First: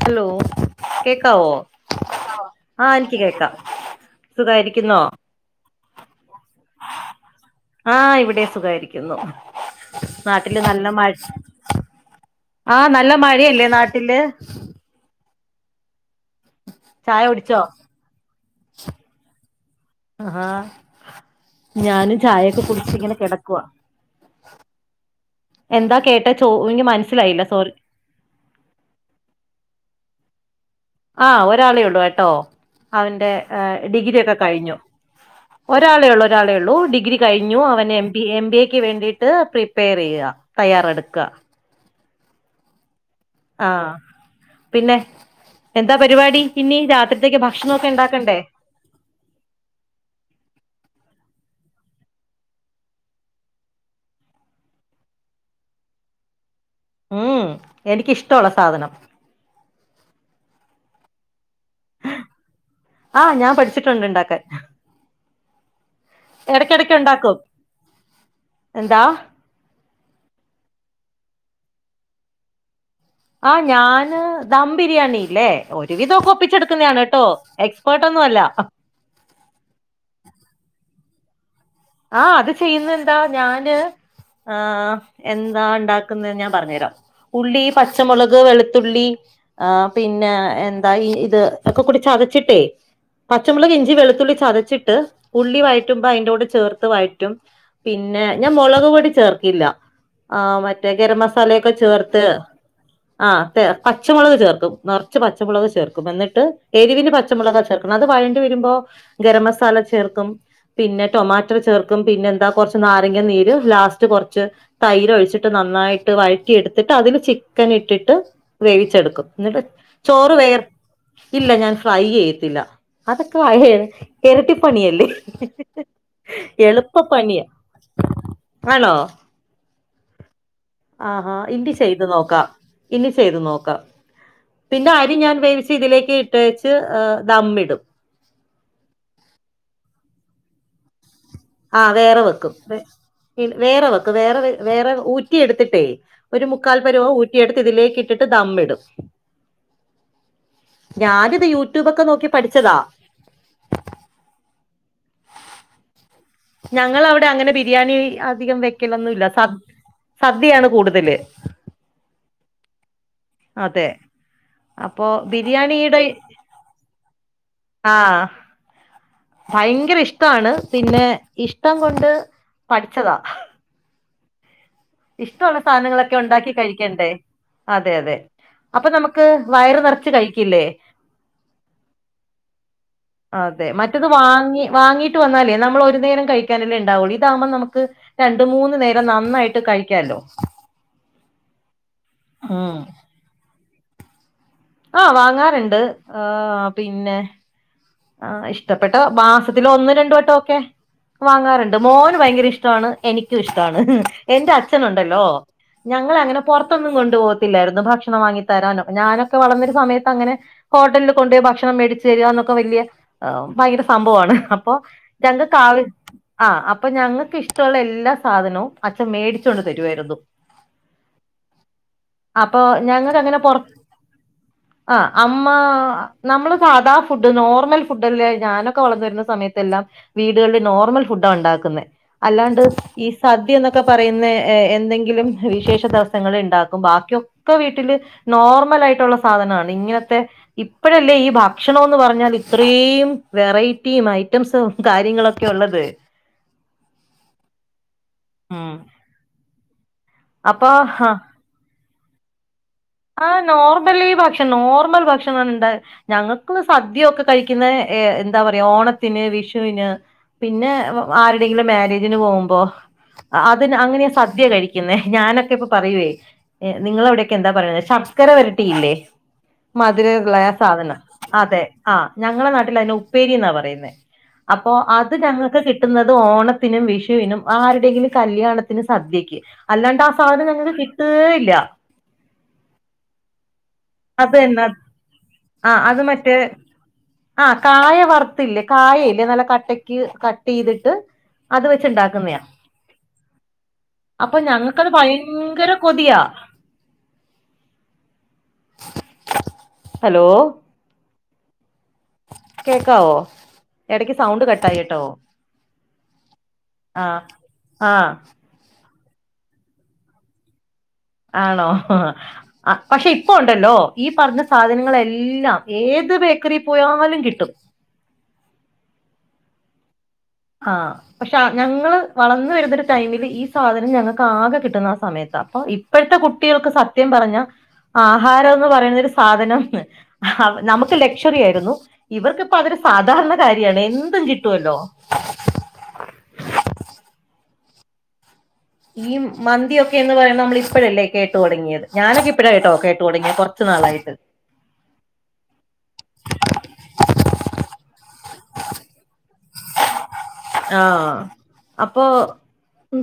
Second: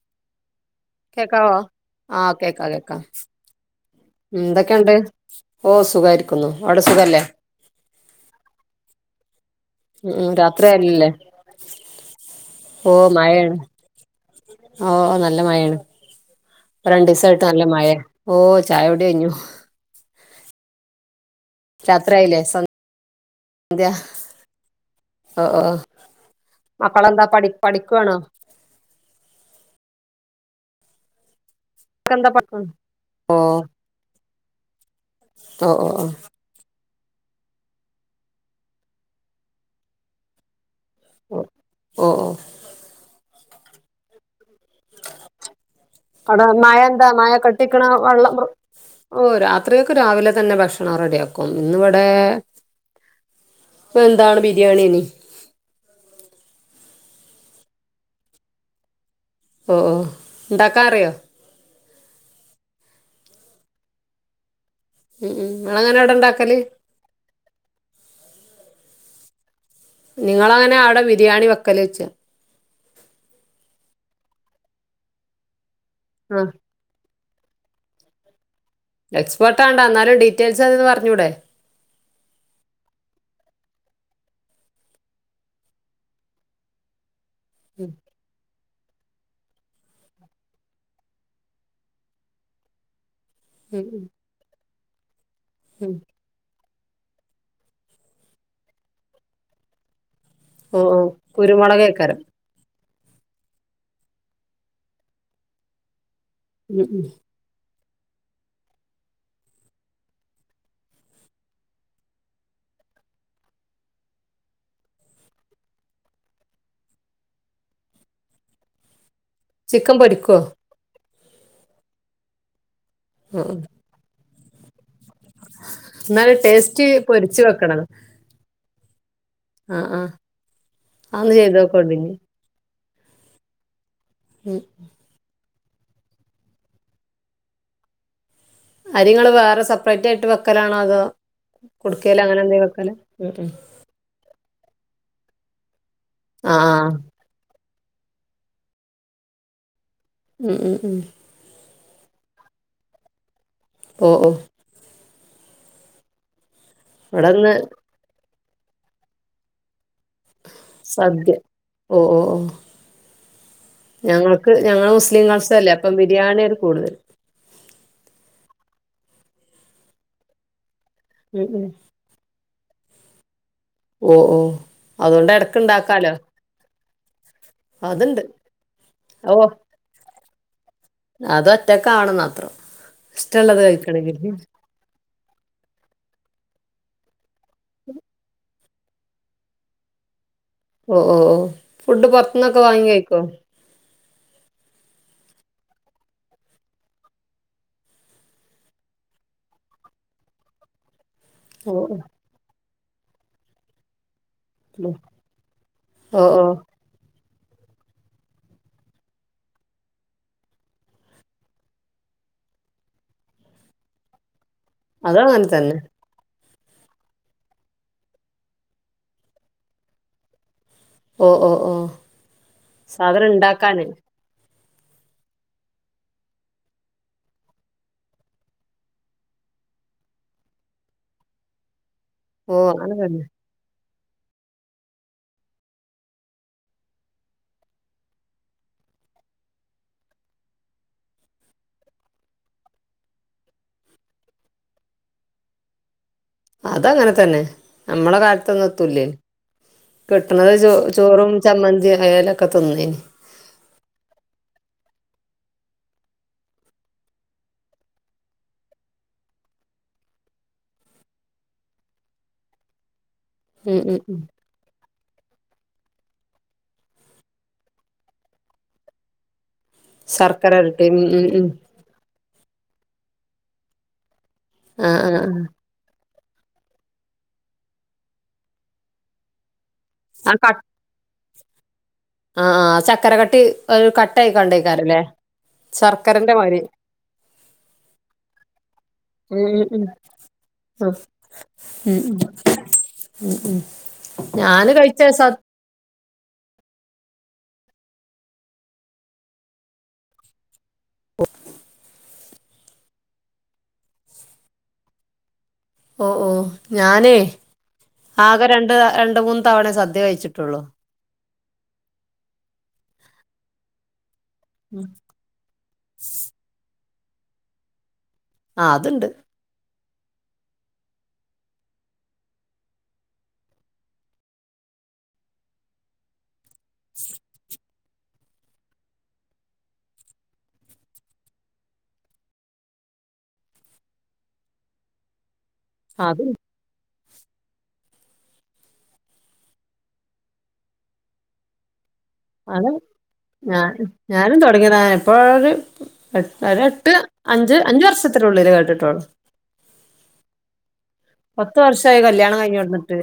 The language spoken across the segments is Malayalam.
ഹലോ കേക്കാവോ ആഹ് കേക്കാം ആ കേക്കാം, എനിക്ക് എന്തൊക്കെയുണ്ട് സുഖായിരിക്കുന്നോ ഓ സുഖായിരിക്കുന്നു അവിടെ സുഖല്ലേ? ആഹ് ഇവിടെ സുഖായിരിക്കുന്നു ഉം ഉം നാട്ടില് നല്ല രാത്രിയായില്ലേ മഴ ആഹ് ഓ നല്ല മഴയാണ് മഴയല്ലേ നാട്ടില്? ഓ നല്ല മഴയാണ് പ്പോ ചായ രണ്ടീസായിട്ട് കുടിച്ചോ നല്ല മായ ഓ ചായോടി കയ്ഞ്ഞു ആഹാ ഞാനും രാത്രിയായില്ലേ ചായയൊക്കെ കുടിച്ചിങ്ങനെ കിടക്കവാ, സന്ധ്യ ഓ ഓ എന്താ കേട്ടാ ചോ ഇനി മക്കളെന്താ മനസ്സിലായില്ല പഠി സോറി പഠിക്കുവാണോ ആഹ ഒരാളേ ഉള്ളു കേട്ടോ എന്താ പഠിക്കുവാ അവന്റെ ഓ ഡിഗ്രി ഒക്കെ കഴിഞ്ഞു ഓ ഓ ഒരാളെ ഉള്ളൂ ഓ ഒരാളെ ഉള്ളൂ ഡി ഡിഗ്രി കഴിഞ്ഞു അവൻ എം എം ബി എക്ക് വേണ്ടിട്ട് പ്രിപ്പയർ ചെയ്യുക തയ്യാറെടുക്കുക. ഓ ഓ ആഹ പിന്നെ എന്താ പരിപാടി അവിടെ മഴ ഇന്ന് എന്താ മഴ രാത്രിത്തേക്ക് കെട്ടിക്കണ ഭക്ഷണോക്കെ വെള്ളം ഉണ്ടാക്കണ്ടേ? ഓ രാത്രിയ ഒക്കെ രാവിലെ തന്നെ ഭക്ഷണം റെഡിയാക്കും ഇന്നിവിടെ എന്താണ് ബിരിയാണീന ഉം എനിക്കിഷ്ടമുള്ള സാധനം, ഓ ഓ ഇണ്ടാക്കാനറിയോ? ആഹ ഞാൻ പഠിച്ചിട്ടുണ്ട് ഉണ്ടാക്കാൻ. ഉം ഉ നള അങ്ങനെ അവിടെ ഇണ്ടാക്കല്? എന്ത? നിങ്ങളങ്ങനെ അവിടെ ബിരിയാണി വെക്കല് വെച്ച? ആ് ഞാന് ദം ബിരിയാണില്ലേ ഒരുവിധം ആ ഒപ്പിച്ചെടുക്കുന്നതാണ് കേട്ടോ എക്സ്പേർട്ട് ഒന്നും അല്ല, ഞ്ഞൂടെ ആഹ അത് ചെയ്യുന്നുന്താ ഞാന് ആ എന്താ ഉണ്ടാക്കുന്നത്െന്ന് ഞാൻ പറഞ്ഞു തരാം ഉള്ളി ഉം പച്ചമുളക് വെളു ത്തുള്ളി ആ പിന്നെ എന്താഈ ഇത് ഒക്കെ കുടി ചതച്ചിട്ടേ, പച്ചമുളക് ഉം ഇഞ്ചി ഉം വെളുത്തുള്ളി ചതച്ചിട്ട് ഉള്ളി ഉം വഴറ്റുമ്പോ അതിണ്ടോടെ ചേർ വായിട്ടും പിന്നെ ഞാൻ മുളക് പോടീ ചേർക്കില്ല ആഹ ഓ മറ്റേ ഓ ഗരം മസാലയൊക്കെ കുരുമുളകേക്കാരം ചേർത്ത്, ആ പച്ചമുളക് ചേർക്കും നിറച്ചു പച്ചമുളക് ചേർക്കും എന്നിട്ട് ഉം ഉം എരിവിന് പച്ചമുളക് ചേർക്ക അത് വഴേണ്ടി വരുമ്പോ ഗരം മസാല ചേർക്കും പിന്നെ ടൊമാ ചേർക്കും പിന്നെ എന്ത നാരങ്ങ നീര് ലാസ്റ്റ് കുറച്ച് തൈര് ഒഴിച്ചിട്ട് നന്നായിട്ട് എടുത്തിട്ട് അതില് ചിക്കൻ ഇട്ടിട്ട് വേവിച്ചെടുക്കും എന്നിട്ട് ചിക്കൻ ചോറ് പൊരിക്കോ വേർ ഇല്ല ഞാൻ ഫ്രൈ ചെയ്യത്തില്ല ആ അതൊക്കെ ആ എരട്ടി പണിയലെ എന്നല് ടേസ്റ്റ് പൊരിച്ച് വെക്കണം, ആണോ ആഹ ആഹ ആഹാ ഇനി ചെയ്ത് നോക്കാം ഇനി ചെയ്ത് നോക്കാം ഉം പിന്നെ അരി ഞാൻ വേവിച്ച ഇതിലേക്ക് ഇട്ട് വച്ച ദമ്മിടും അരിങ്ങള് വേറെ സെപ്പറേറ്റ് ആയിട്ട് വെക്കലാണോ അതോ? ആ കുടുക്കേല് വേറെ അങ്ങനെ വെക്കും എന്തേലും വെക്കലാ ഉം ഉം വേറെ വെക്കും വേറെ വേറെ ഊറ്റി എടുത്തിട്ടേ ഒരു ആ മുക്കാൽ ആ പരൂപ ഊറ്റിയെടുത്ത് ഇതിലേക്ക് കിട്ടിട്ട് ദമ്മിടും ഉം ഉം ഉ ഞാനിത് യൂട്യൂബൊക്കെ നോക്കി പഠിച്ചതാ, ഓ ഓ ഞങ്ങൾ അവിടെ അങ്ങനെ ഇവിടെന്ന് ബിരിയാണി അധികം വെക്കലൊന്നും ഇല്ല സ സദ്യയാണ് കൂടുതല് സദ്യ ഓ ഓ ഓ അതെ ഞങ്ങൾക്ക് ഞങ്ങള് അപ്പൊ മുസ്ലിംസ് അല്ലേ അപ്പം ബിരിയാണിയുടെ ബിരിയാണിയാണ് കൂടുതൽ ആ ഭയങ്കര ഇഷ്ടമാണ് പിന്നെ ഉം ഉം ഇഷ്ടം കൊണ്ട് പഠിച്ചതാ ഓ ഓ അതുകൊണ്ട് ഇടക്ക് ഇഷ്ടമുള്ള ഇണ്ടാക്കാലോ സാധനങ്ങളൊക്കെ ഉണ്ടാക്കി കഴിക്കും ക്കണ്ടേ അതെ അതെ അതുണ്ട് അപ്പൊ നമുക്ക് വയറ് നിറച്ച് കഴിക്കില്ലേ അത്തു ഒറ്റക്കണുന്നത്രം അതെ മറ്റത് വാങ്ങി വാങ്ങീട്ട് വന്നാലേ നമ്മൾ ഒരു നേരം കഴിക്കാനല്ലേ ഉണ്ടാവുള്ളു ഇതാകുമ്പോ നമുക്ക് രണ്ട് മൂന്ന് നേരം നന്നായിട്ട് കഴിക്കാല്ലോ ഓ ഓ ഓ ഫുഡ് പുറത്തുന്നൊക്കെ ഉം വാങ്ങി കഴിക്കും ആ വാങ്ങാറുണ്ട് ആ പിന്നെ ആ ഇഷ്ടപ്പെട്ട മാസത്തി ഒന്ന് രണ്ട് വട്ടമൊക്കെ ഓ വാങ്ങാറുണ്ട് ഓ മോന് ഭയങ്കര ഇഷ്ട ഇഷ്ടമാണ് എനിക്കും ഇഷ്ടമാണ് എന്റെ ഉം. അച്ഛനുണ്ടല്ലോ ഞങ്ങളെ ഓ അങ്ങനെ പുറത്തൊന്നും കൊണ്ടുപോക ല്ലായിരുന്നു ഭക്ഷണം വാങ്ങി തരാനൊക്കെ ഞാനൊക്കെ വളർന്നൊരു സമയത്ത് അങ്ങനെ ഹോട്ടലിൽ കൊണ്ട് പോയി ഭക്ഷണം മേടിച്ചു തരിക എന്നൊക്കെ വലിയ ആ ഭയങ്കര സംഭവമാണ് അപ്പൊ അതും അങ്ങനെ തന്നെ ഞങ്ങൾകാവശ് ആ അപ്പൊ ഞങ്ങൾക്ക് ഇഷ്ടമുള്ള എല്ലാ സാധനവും അച്ഛൻ മേടിച്ചോണ്ട് തരുവായിരുന്നു ഓ ഓ ഓ അപ്പൊ ഞങ്ങക്ക് സാധനം അങ്ങനെ പൊറ ഉണ്ടാക്കാന് ആ അമ്മ നമ്മള് സാധാ ഫുഡ് നോർമൽ ഫുഡല്ലേ ഞാനൊക്കെ വളർന്നു വരുന്ന സയത്തെല്ലാം വീടുകളിൽ നോർമൽ ഫുഡാണ് ഉണ്ടാക്കുന്നത് ഓ അല്ലാണ്ട് അങ്ങനെ ഈ തന്നെ സദ്യ എന്നൊക്കെ ന്നൊക്കെ പറയുന്നെ എന്തെങ്കിലും വിശേഷ ദിവസങ്ങളിൽ ഉണ്ടാക്കും ബാക്കിയൊക്കെ വീട്ടില് നോർമ ലായിട്ടുള്ള സാധനമാണ് ഇങ്ങനത്തെ ഇപ്പഴല്ലേ ഈ ഭക്ഷണോന്ന് പറഞ്ഞാൽ ഇത്രയും വെറൈറ്റിയും ഐറ്റംസും കാര്യങ്ങളൊക്കെ ഉള്ളത് അതങ്ങനെ തന്നെ നമ്മടെ കാലത്തൊന്നും ഉം എത്തൂല്ലേ കിട്ടുന്നത് ചോ അപ്പൊ ആഹ് ചോറും ചമ്മന്തി അയല ആ നോർമൽ ഈ ഭക്ഷണം നോർമൽ ഭക്ഷണ ഉണ്ട ഞങ്ങൾക്ക് സദ്യ ഒക്കെ കഴിക്കുന്നെ എന്താ പറയാ ഓണത്തിന് വിഷുവിന് പിന്നെ ആരുടെങ്കിലും മാരേജിന് പോകുമ്പോ അതിന് ഉം ഉം അങ്ങനെയാ ഉം സദ്യ കഴിക്കുന്നേ ഞാനൊക്കെ ഇപ്പൊ പറയുവേ നിങ്ങള് അവിടെയൊക്കെ എന്താ പറയ ശർകര വരട്ടിയില്ലേ മധുരമുള്ള ആ ശർക്കര ഉരുട്ടി ഉം സാധനം ഉം ഉം അതെ ആ ഞങ്ങള നാട്ടി ഉപ്പേരി എന്നാ പറയുന്നുന്നത് അപ്പോ ആ ആ അത് ആ ഞങ്ങൾക്ക് കിട്ടുന്നത് അത് ഓണത്തിനും വിഷുവിനും ആരുടെയെങ്കിലും കല്യാണത്തിന് സദ്യയ്ക്ക് അല്ലാണ്ട് ആ സാധനം ഞങ്ങക്ക് കിട്ടുകേ ഇല്ല ആ ആ ചക്കര കട്ടി ഒരു കട്ട അത് തന്നെ ആയിക്കണ്ടേക്കാരല്ലേ ആ അത് മറ്റേ ശർക്കരന്റെ മാതിരി ആ കായ വറുത്തില്ലേ കായയില്ലേ ഉം നല്ല ഉം ഉം കട്ടക്ക് കട്ട് ചെയ്തിട്ട് അത് ഉം വെച്ചുണ്ടാക്കു ഉം ക്കുന്നെയാ ഉം ഉം. അപ്പൊ ഞാന് ഞങ്ങക്ക് അത് കഴിച്ച സ ഭയങ്കര കൊതിയ ഹലോ കേൾക്കാവോ ഇടക്ക് സൗണ്ട് കട്ട് ആയി കേട്ടോ ഓഹ് ഓഹ് ആ ഞാനേ ആ ആകെ രണ്ട് ര ണ്ട് മൂന്ന് തവണേ സദ്യ കഴിച്ചിട്ടുള്ളൂ ആണോ പക്ഷെ ഇപ്പൊ ഉണ്ടല്ലോ ഈ പറഞ്ഞ ഉം. സാധനങ്ങളെല്ലാം ഏത് ബേക്കറിൽ പോയാലും കിട്ടും ആ അതുണ്ട് ആ പക്ഷെ ഞങ്ങള് വളർന്ന വരുന്നൊരു ടൈമില് ഈ സാധനം ഞങ്ങൾക്ക് ആകെ കിട്ടുന്ന ആ സമയത്ത് അപ്പൊ ഇപ്പോഴത്തെ കുട്ടികൾക്ക് സത്യം പറഞ്ഞാ ആഹാരം എന്ന് പറയുന്ന ഒരു സാധനം നമുക്ക് ലക്ഷ്വറി ആയിരുന്നു ഇവർക്കിപ്പ അതൊരു സ സാധാരണ കാര്യാണ് എന്തും കിട്ടുവല്ലോ അതെ ഈ മന്തിയൊക്കെ എന്ന് പറയുന്ന നമ്മളിപ്പഴല്ലേ കേട്ടു തുടങ്ങിയത് ഞാനൊക്കെ ഇപ്പഴാ കേട്ടോ കേട്ടു തുടങ്ങിയ ഞ കുറച്ചു നാളായിട്ട് ഞാനും തൊടങ്ങിയത ഇപ്പോ ഒരു എട്ടര എട്ട് അഞ്ച് അഞ്ച് വർഷം ഉള്ളില് കേട്ടിട്ടോളു [inaudible] ആഹ് പത്ത് വർഷായി അപ്പൊ കല്യാണം കഴിഞ്ഞുവന്നിട്ട്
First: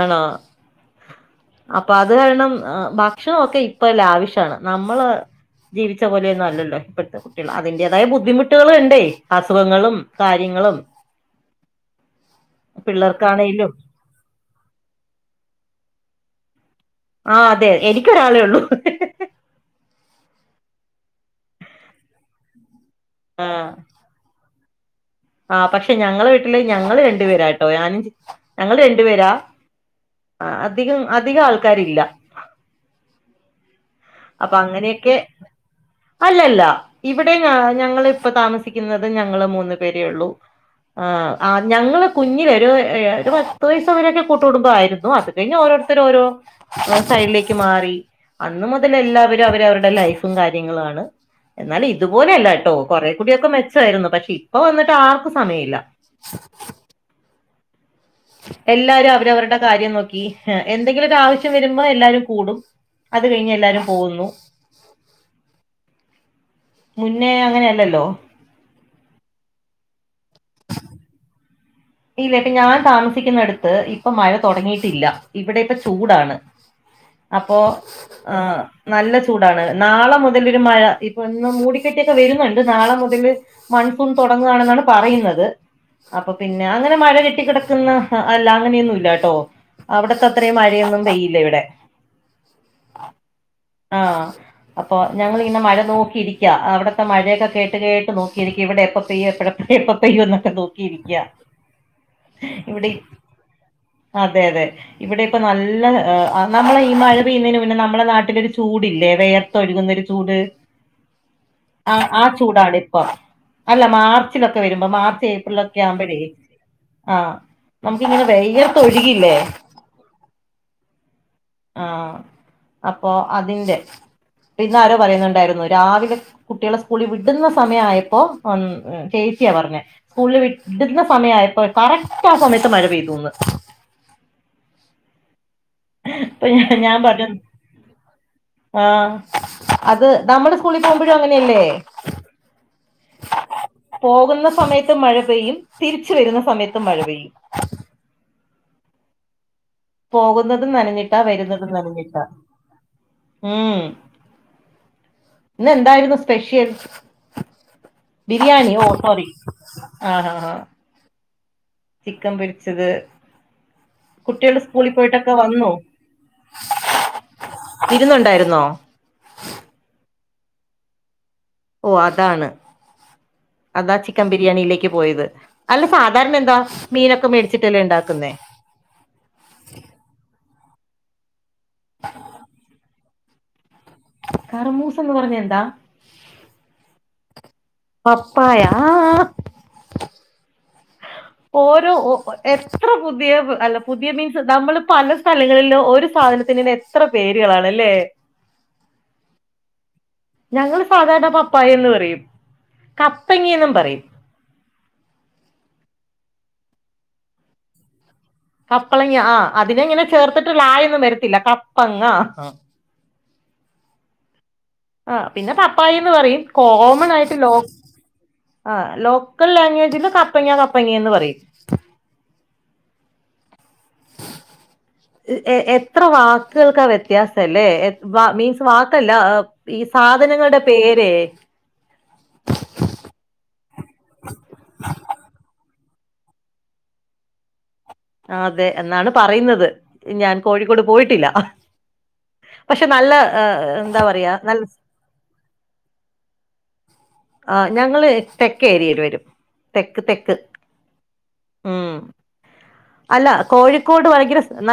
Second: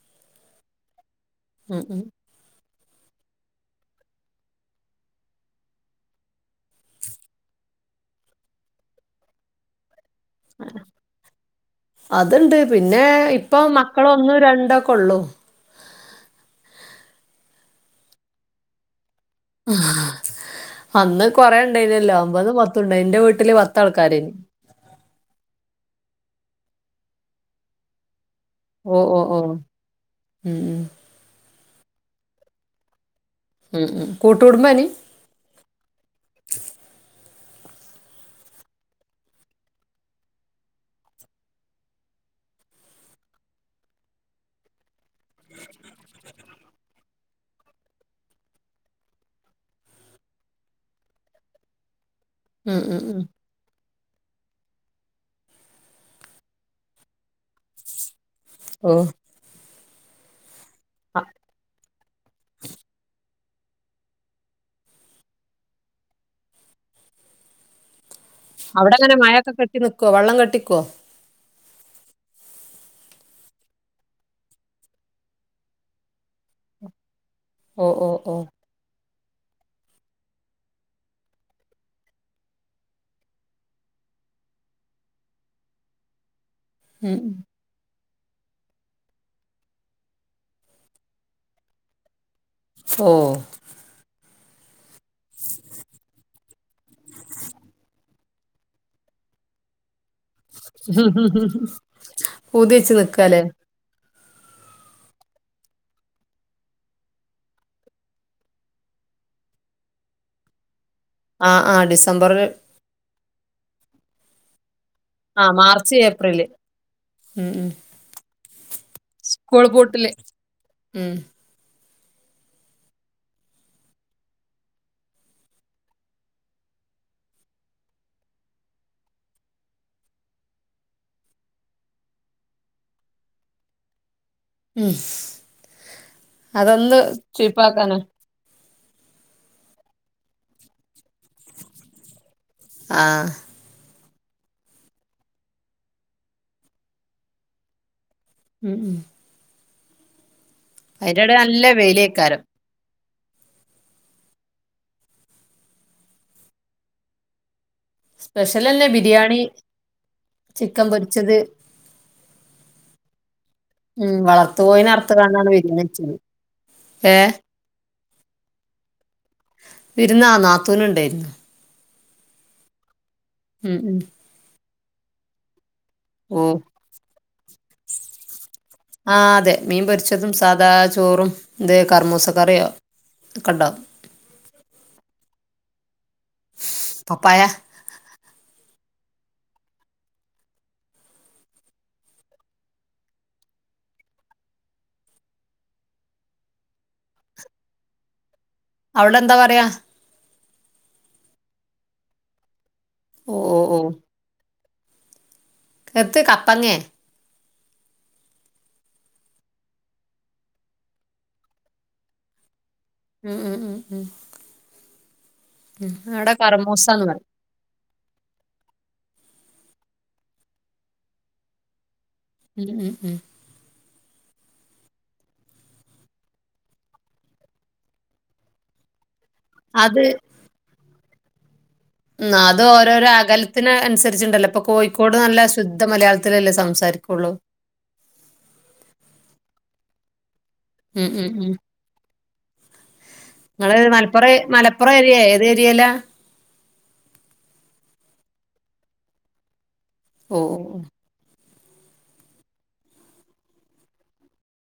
ആണോ ഉം അപ്പ ഉം അത് കാരണം ആ ഭക്ഷണം ഒക്കെ ഇപ്പലാവശ്യാണ് നമ്മള് ജീവിച്ച പോലേന്നും അല്ലല്ലോ ഇപ്പഴ്‌ത്ത കുട്ടികള് അതിന്റെതായ ബുദ്ധിമുട്ടുകളിണ്ടേ അസുഖങ്ങളും കാര്യങ്ങളും അതുണ്ട് പിന്നെ ഇപ്പൊ പിള്ളേർക്കാണേലും മക്കളൊന്നും രണ്ടൊ ക്കൊള്ളു ആ അതെ എനിക്കൊരാളെ ഉള്ളൂ ആഹ് അന്ന് കൊറേ ഉണ്ടായ്നല്ലോ അമ്പത് പത്തുണ്ട് എന്റ വീട്ടില് പത്താൾക്കാരാന് ആഹ് പക്ഷെ ഞങ്ങളെ വീട്ടില് ഞങ്ങള് രണ്ടുപേരായിട്ടോ ഞാനും ച് ഞങ്ങള് ഓ രണ്ടു ഓ പേരാ ഓ ആ ഉം ഉം അധികം അധികം ആൾ ക്കാരില്ല ഉം ഉം അപ്പൊ കൂട്ടുകുടുംബാനി അങ്ങനെയൊക്കെ അല്ലല്ല ഈ ഇവിടെ ഞ ഞങ്ങളിപ്പ താമസിക്കുന്നത് ഞങ്ങള് മൂന്ന് പേരെ ഉള്ളൂ ആ ആ ഞങ്ങള് കുഞ്ഞിവെരോ ഏഹ് ഒരു പത്ത് വയസ് വരെയൊക്കെ കൂട്ട്കുടുമ്പം ആയിരുന്നു അത് കഴിഞ്ഞ് ഓരോ ഓരോരുത്തര് ഓരോ സൈഡിലേക്ക് മാറി അന്ന് മൊ ത്തത്തിൽ എല്ലാവരും അവരവരുടെ ലൈഫും കാര്യങ്ങളു ആണ് എന്നാലും ഇതുപോലെയല്ലട്ടോ ഉം ഉം കൊറെേ ഉം കൂടിയൊക്കെ മെച്ച ത്തായിരുന്നു പക്ഷെ ഇപ്പൊ വന്നിട്ട് ആർക്കും സമയില്ല ഓ എല്ലാരും അവരവരുടെ കാര്യം നോക്കി ഏഹ് എന്തെങ്കിലും ഒരു അ- ആവശ്യം വരുമ്പോ എല്ലാരും കൂടും അ അത് കഴിഞ്ഞ് എല്ലാരും പോവുന്നു മുന്നേ അങ്ങനെയല്ലല്ലോ അവിടെങ്ങനെ മഴയൊക്കെ കെട്ടി നിക്കുവോ വെള്ളം കെട്ടിക്കുവോ? ഇല്ല ഇപ്പൊ ഞാൻ താമസിക്കുന്നടുത്ത് ഇപ്പൊ മഴ തൊടങ്ങിയിട്ടില്ല ഇവിടെ ഇപ്പ ചൂടാണ് [inaudible] അപ്പോ ഓ ഓ ആ ഓ നല്ല ചൂടാണ് നാള മുതലൊരു മഴ ഇപ്പൊ ഇന്ന് മൂടിക്കെട്ടിയൊക്കെ വെരുന്നുണ്ട് നാള മുതല് മൺസൂൺ തൊ ടങ്ങാണെന്നാണ് പറയുന്നത് അപ്പൊ പിന്നെ അങ്ങനെ മഴ ഉം ഉം. കെട്ടിക്കിടക്കുന്ന അ അല്ല അങ്ങനെയൊന്നും ഇല്ലാട്ടോ അവിടത്ത അത്രേം മഴയൊന്നും പെയ്യില്ല ഇവിടെ ഓ ആഹ് അപ്പൊ ഞങ്ങളിങ്ങനെ മഴ നോക്കിയിരിക്ക അവിടത്തെ മഴയൊക്കെ കേട്ട് കേട്ട് നോക്കിയിരിക്ക ഇവിടെ എപ്പ പെയ്യ് എപ്പഴ എപ്പം പെയ്യോന്നൊക്കെ നോക്കിയിരിക്ക പൂതി വെച്ച് ഇവിടെ നിക്കാലേ അതെ അതെ ഇവിടെ ഇപ്പൊ നല്ല ആ നമ്മള് ഈ മഴ പെയ്യുന്നേന് മുന്നെ നമ്മള നാട്ടിലൊരു ചൂടില്ലെ ദേ വെയർത്തൊഴുകുന്നൊരു ചൂട് ആ ആ ചൂടാണ് ഇപ്പം അല്ല മാർച്ചിലൊക്കെ വെരുമ്പോ മാർച്ച് ആ ഏപ്രിലൊക്കെ മാർച്ച് ആവുമ്പഴേ ഏപ്രില് ആഹ് ഉം ഉം നമക്കിങ്ങനെ വെയർത്ത് ഒഴുകില്ലേ സ്കൂൾ പൂട്ടില് ഉം ആഹ് അപ്പൊ അതിന്റെ ഇന്ന് ആരോ പറയുന്നുണ്ടായിരുന്നു രാവിലെ കുട്ടികളെ സ്കൂളിൽ വിടുന്ന സമയായപ്പോ ഒന്ന് ചെയ് ച്ചിയാ പറഞ്ഞെ സ്കൂളിൽ വിടുന്ന സമയായപ്പോ കറക്റ്റ് ആ സമയത്ത് മഴ പെയ്തൂന്ന് ഉം അപ്പൊ ഞാൻ അതൊന്ന് ചീപ്പാക്കാന ആ അത് നമ്മുടെ സ്കൂളി പോ മ്പഴും അങ്ങനെയല്ലേ? ആ പോകുന്ന സമയത്തും മഴ പെയ്യും തിരിച്ച് വെരുന്ന സമയത്തും മഴ പെയ്യും ഉം ഉം പോകുന്നതും നനഞ്ഞിട്ടാ അതിന്റെടെ നല്ല വരുന്നതും നനഞ്ഞിട്ടാ വെയിലേക്കാരം ഉം ഇന്ന് എന്തായിരുന്നു സ്പെഷ്യൽ സ്പെഷ്യൽ ബിരിയാണി ഓ തന്നെ സോറി ബിരിയാണി ആഹ് ആഹ് ആഹ് ചിക്കൻ പൊരിച്ചത് ചിക്കൻ പൊരിച്ചത് ഉം കുട്ടികൾ വളർത്തു കോയിനെ സ്കൂളിൽ അറുത്ത് പോയിട്ടൊക്കെ കാണ്ടാണ് വന്നോ വിരുന്ന് വെച്ചത് ഏ വിരുന്നുണ്ടായിരുന്നോ വിരുന്നാ ആ നാത്തൂൻ ഉണ്ടായിരുന്നു ഓ അതാണ് ഉം അതാ ഉം ചിക്കൻ ബിരിയാണിയിലേക്ക് പോയത് അല്ല സാധാരണ ഓ എന്താ മീനൊക്കെ മേടിച്ചിട്ടല്ലേ ഉണ്ടാക്കുന്നേ ആഹ് അതെ മീൻ പൊരിച്ചതും സാധ സാധാ ചോറും ഇത് കർമൂസക്കറിയോക്കെ ഉണ്ടാവും കറമൂസന്ന് പറഞ്ഞ എന്താ പപ്പായ പപ്പായാ ഓരോ എത്ര പുതിയ അല്ല പുതിയ മീൻസ് നമ്മൾ പല സ്ഥലങ്ങളിൽ ഓരോ സാധനത്തിനെന്നെഎത്ര പേരുകളാണല്ലേ അവടെ എന്താ പറയാ ഞങ്ങൾ സാധാരണ പപ്പായു ന്ന് പറയും ഓ ഓ കപ്പങ്ങയെന്നും ഓ പറയും എത്ത് കപ്പങ്ങേ കപ്പളങ്ങ ആ അതിന് ഇങ്ങനെ ചേർത്തിട്ടുള്ളായൊന്നും വരത്തില്ല കപ്പങ്ങ ഉം ഉം ഉം ഉം ആ പിന്നെ ഉം. പപ്പായന്ന് അവിടെ പറയും കർമൂസാന്ന് കോമൺ പറയും ആയിട്ട് ലോ ആ ലോ ലാംഗ്വേജിൽ കപ്പങ്ങ കപ്പങ്ങന്ന് പറയും ഉം ഉം ഉം [unintelligible] എത്ര വാക്കുകൾക്കാ വ്യത്യാസല്ലേ മീൻസ് വാക്കല്ല ഈ അത് സാധനങ്ങളുടെ പേരെ അത് ഓരോരോ അകലത്തിന് അനുസരിച്ചുണ്ടല്ലോ ഇപ്പൊ കോഴിക്കോട് നല്ല ശുദ ദ്ധ മലയാളത്തിലല്ലേ സംസാരിക്കുള്ളൂ അതെ എന്നാണ് പറയുന്നത് ഞാൻ കോഴിക്കോട് ഉം പോയിട്ടില്ല ഉം ഉം. പക്ഷെ നല്ല നിങ്ങള് എന്താ പറയാ മലപ്പുറം നല്ല [inaudible] മലപ്പുറം ഏരിയ ഏത് ഏരിയയിലാ ആ ഞങ്ങൾ തെക്ക് ഏരിയൽ വരും തെക്ക് തെക്ക് ഓ ഓ, ഓ ഉം അല്ല കോഴിക്കോട് ഭയങ്കര ന